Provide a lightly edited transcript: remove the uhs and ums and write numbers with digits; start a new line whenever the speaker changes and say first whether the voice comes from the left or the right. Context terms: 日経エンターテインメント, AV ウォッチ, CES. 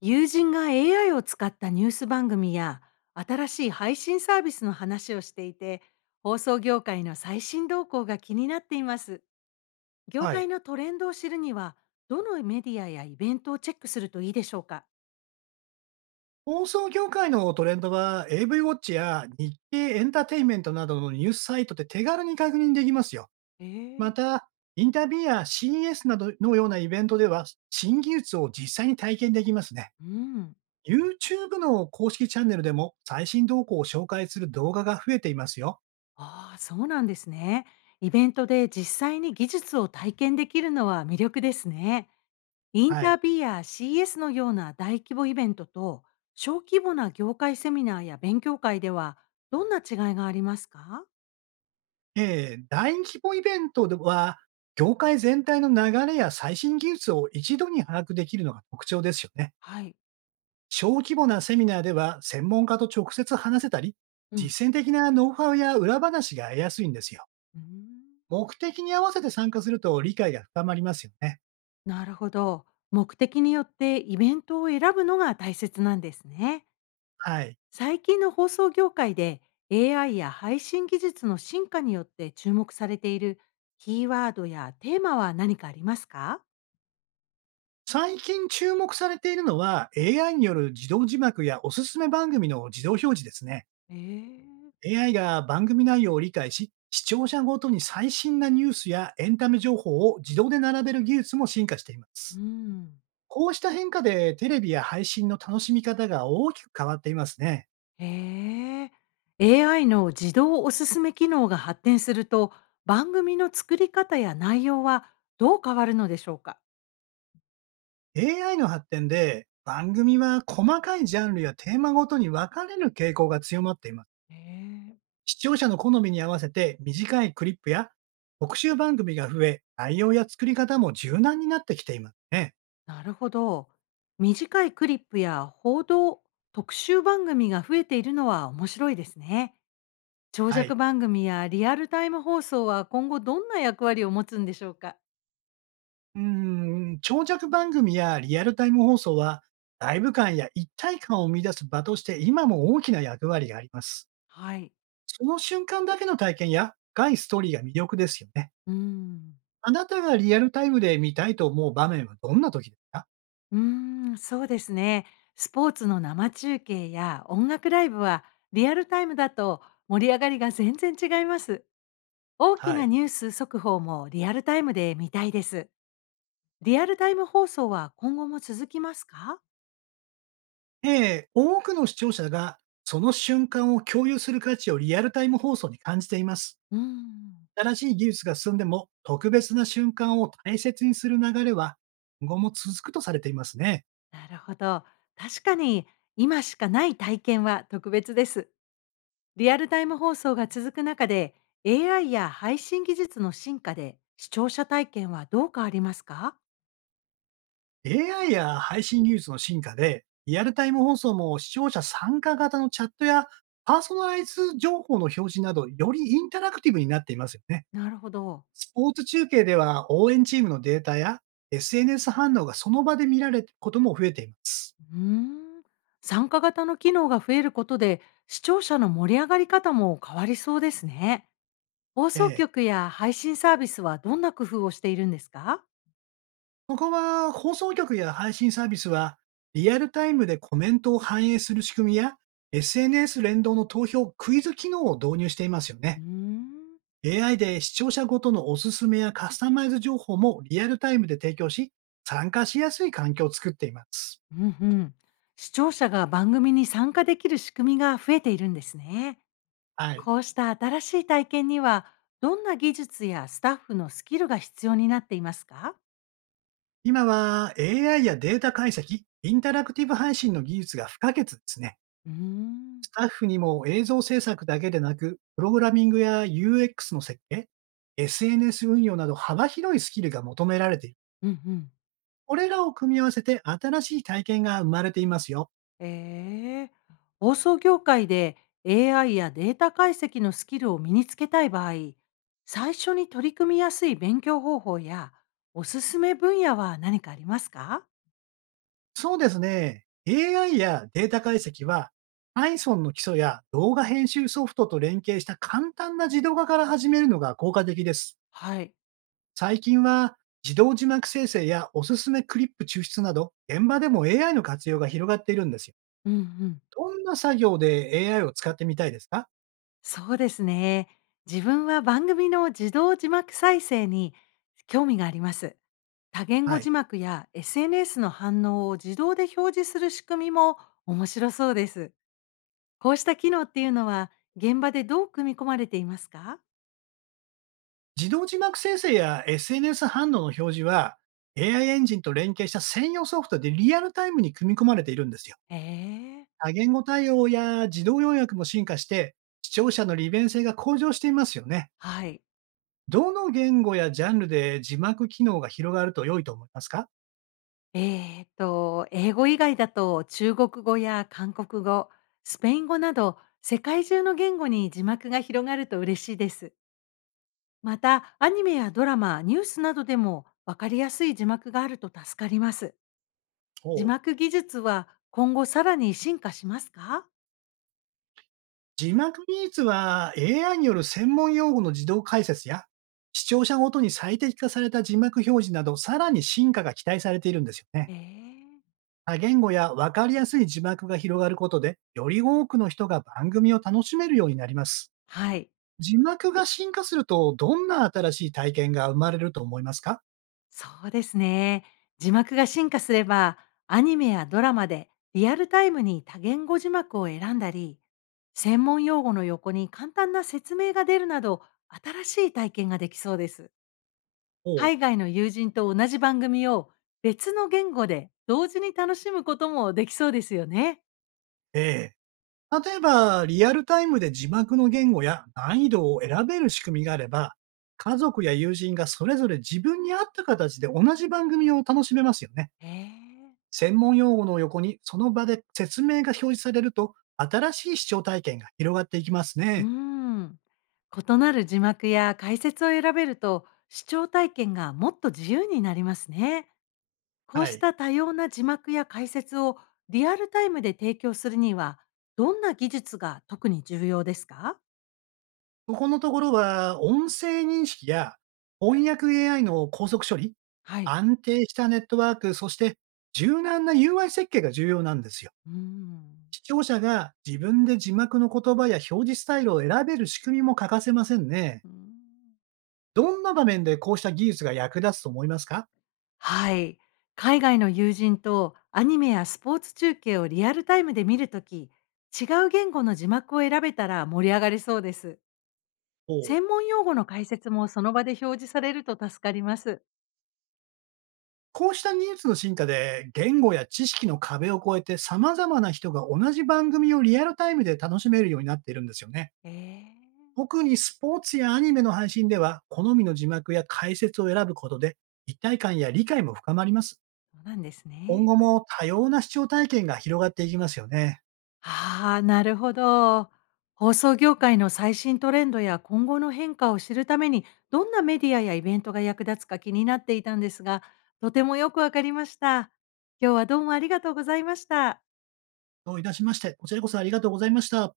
left: 友人が AI を使ったニュース番組や新しい配信サービスの話をしていて、放送業界の最新動向が気になっています。業
right: は
left: 界
right: い。
left: のトレンドを知るには、どのメディアやイベントをチェックするといいでしょうか？
right: 放送業界のトレンドは AV ウォッチや日経エンターテインメントなどのニュースサイトで手軽に確認できますよ。
left: えー、
right: また、インタビューや CES などのようなイベントでは新技術を実際に体験できますね。
left: うん。
right: YouTube の公式チャンネルでも最新動向を紹介する動画が増えていますよ。
left: ああ、そうなんですね。イベントで実際に技術を体験できるのは魅力ですね。イン
right: は
left: タ
right: い。
left: ビーや CS のような大規模イベントと、小規模な業界セミナーや勉強会では、どんな違いがありますか？
right: 大規模イベントでは業界全体の流れや最新技術を一度に把握できるのが特徴ですよね。
left: はい。
right: 小規模なセミナーでは専門家と直接話せたり、
left: うん。
right: 実践的なノウハウや裏話が得やすいんですよ。
left: うーん、
right: 目的に合わせて参加すると理解が深まりますよね。
left: なるほど。目的によってイベントを選ぶのが大切なんですね。
right: はい。
left: 最近の放送業界で AI や配信技術の進化によって注目されているキーワードやテーマは何かありますか？
right: 最近注目されているのは AI による自動字幕やおすすめ番組の自動表示ですね。
left: えー、
right: AI が番組内容を理解し、視聴者ごとに最新なニュースやエンタメ情報を自動で並べる技術も進化していま
left: う
right: す。
left: ん。
right: こうした変化でテレビや配信の楽しみ方が大きく変わっていますね。
left: へえ。AI の自動おすすめ機能が発展すると、番組の作り方や内容はどう変わるのでしょうか？
right: AI の発展で、番組は細かいジャンルやテーマごとに分かれる傾向が強まっています。
left: へえ。
right: 視聴者の好みに合わせて短いクリップや特集番組が増え、内容や作り方も柔軟になってきていますね。
left: なるほど。短いクリップや報道、特集番組が増えているのは面白いですね。長
right: はい。
left: 尺番組やリアルタイム放送は今後どんな役割を持つんでしょうか？
right: 長尺番組やリアルタイム放送は、ライブ感や一体感を生み出す場として今も大きな役割があります。
left: はい。
right: その瞬間だけの体験や深いストーリーが魅力ですよね。
left: うーん。
right: あなたがリアルタイムで見たいと思う場面はどんな時ですか？
left: うーん、そうですね。スポーツの生中継や音楽ライブはリアルタイムだと盛り上がりが全然違います。大き
right: は
left: な
right: い。
left: ニュース速報もリアルタイムで見たいです。リアルタイム放送は今後も続きますか？
right: ええ、多くの視聴者がその瞬間を共有する価値をリアルタイム放送に感じています。
left: うーん、
right: 新しい技術が進んでも特別な瞬間を大切にする流れは今後も続くとされていますね。
left: なるほど。確かに今しかない体験は特別です。リアルタイム放送が続く中で、 AI や配信技術の進化で視聴者体験はどう変わりますか？
right: AI や配信技術の進化でリアルタイム放送も視聴者参加型のチャットやパーソナライズ情報の表示などよりインタラクティブになっていますよね。
left: なるほど。
right: スポーツ中継では応援チームのデータや SNS 反応がその場で見られることも増えています。
left: うーん、参加型の機能が増えることで、視聴者の盛り上がり方も変わりそうですね。放
right: え
left: 送
right: え、
left: 局や配信サービスはどんな工夫をしているんですか？
right: ここは放送局や配信サービスは、リアルタイムでコメントを反映する仕組みや、SNS 連動の投票、クイズ機能を導入していますよ
left: う
right: ね。
left: ーん、
right: AI で視聴者ごとのおすすめやカスタマイズ情報もリアルタイムで提供し、参加しやすい環境を作っています。
left: うんうん。視聴者が番組に参加できる仕組みが増えているんですね。
right: はい。
left: こうした新しい体験には、どんな技術やスタッフのスキルが必要になっていますか？
right: 今は AI やデータ解析、インタラクティブ配信の技術が不可欠ですね。
left: うーん、
right: スタッフにも映像制作だけでなく、プログラミングや UX の設計、SNS 運用など幅広いスキルが求められている。
left: うんうん。
right: これらを組み合わせて新しい体験が生まれていますよ。
left: ええ。放送業界で AI やデータ解析のスキルを身につけたい場合、最初に取り組みやすい勉強方法やおすすめ分野は何かありますか？
right: そうですね。AI やデータ解析は Python の基礎や動画編集ソフトと連携した簡単な自動化から始めるのが効果的です。
left: はい。
right: 最近は自動字幕生成やおすすめクリップ抽出など現場でも AI の活用が広がっているんですよ。
left: うんうん。
right: どんな作業で AI を使ってみたいですか？
left: そうですね。自分は番組の自動字幕再生に興味があります。多言
right: は
left: 語字
right: い。
left: 幕や SNS の反応を自動で表示する仕組みも面白そうです。こうした機能っていうのは現場でどう組み込まれていますか？
right: 自動字幕生成や SNS 反応の表示は、AI エンジンと連携した専用ソフトでリアルタイムに組み込まれているんですよ。
left: ええ、
right: 多言語対応や自動要約も進化して、視聴者の利便性が向上していますよね。
left: はい。
right: どの言語やジャンルで字幕機能が広がると良いと思いますか？
left: えっと、英語以外だと中国語や韓国語、スペイン語など世界中の言語に字幕が広がると嬉しいです。また、アニメやドラマ、ニュースなどでもわかりやすい字幕があると助かります。字
right: ほう。
left: 幕技術は今後さらに進化しますか？
right: 字幕技術は AI による専門用語の自動解説や、視聴者ごとに最適化された字幕表示など、さらに進化が期待されているんですよね。
left: ええ、
right: 多言語や分かりやすい字幕が広がることで、より多くの人が番組を楽しめるようになります。
left: はい。
right: 字幕が進化すると、どんな新しい体験が生まれると思いますか？
left: そうですね。字幕が進化すれば、アニメやドラマでリアルタイムに多言語字幕を選んだり、専門用語の横に簡単な説明が出るなど、新しい体験ができそうです。
right: おう。
left: 海外の友人と同じ番組を別の言語で同時に楽しむこともできそうですよね。
right: ええ。例えば、リアルタイムで字幕の言語や難易度を選べる仕組みがあれば、家族や友人がそれぞれ自分に合った形で同じ番組を楽しめますよね。
left: へえ。
right: 専門用語の横にその場で説明が表示されると、新しい視聴体験が広がっていきます
left: う
right: ね。
left: ん。異なる字幕や解説を選べると、視聴体験がもっと自由になりますね。こう
right: は
left: し
right: い。
left: た多様な字幕や解説をリアルタイムで提供するには、どんな技術が特に重要ですか？
right: ここのところは、音声認識や翻訳 AI の高速処理、
left: はい。
right: 安定したネットワーク、そして柔軟な UI 設計が重要なんですよ。
left: うーん。
right: 視聴者が自分で字幕の言葉や表示スタイルを選べる仕組みも欠かせませんね。
left: うーん、
right: どんな場面でこうした技術が役立つと思いますか？
left: はい。海外の友人とアニメやスポーツ中継をリアルタイムで見るとき、違う言語の字幕を選べたら盛り上がりそうです。
right: おう。
left: 専門用語の解説もその場で表示されると助かります。
right: こうした技術の進化で言語や知識の壁を越えて様々な人が同じ番組をリアルタイムで楽しめるようになっているんですよね。
left: えー、
right: 特にスポーツやアニメの配信では好みの字幕や解説を選ぶことで一体感や理解も深まります。
left: そうなんです
right: 今
left: ね。
right: 後も多様な視聴体験が広がっていきますよね。
left: ああ、なるほど。放送業界の最新トレンドや今後の変化を知るために、どんなメディアやイベントが役立つか気になっていたんですが、とてもよくわかりました。今日はどうもありがとうございました。
right: どういたしまして、こちらこそありがとうございました。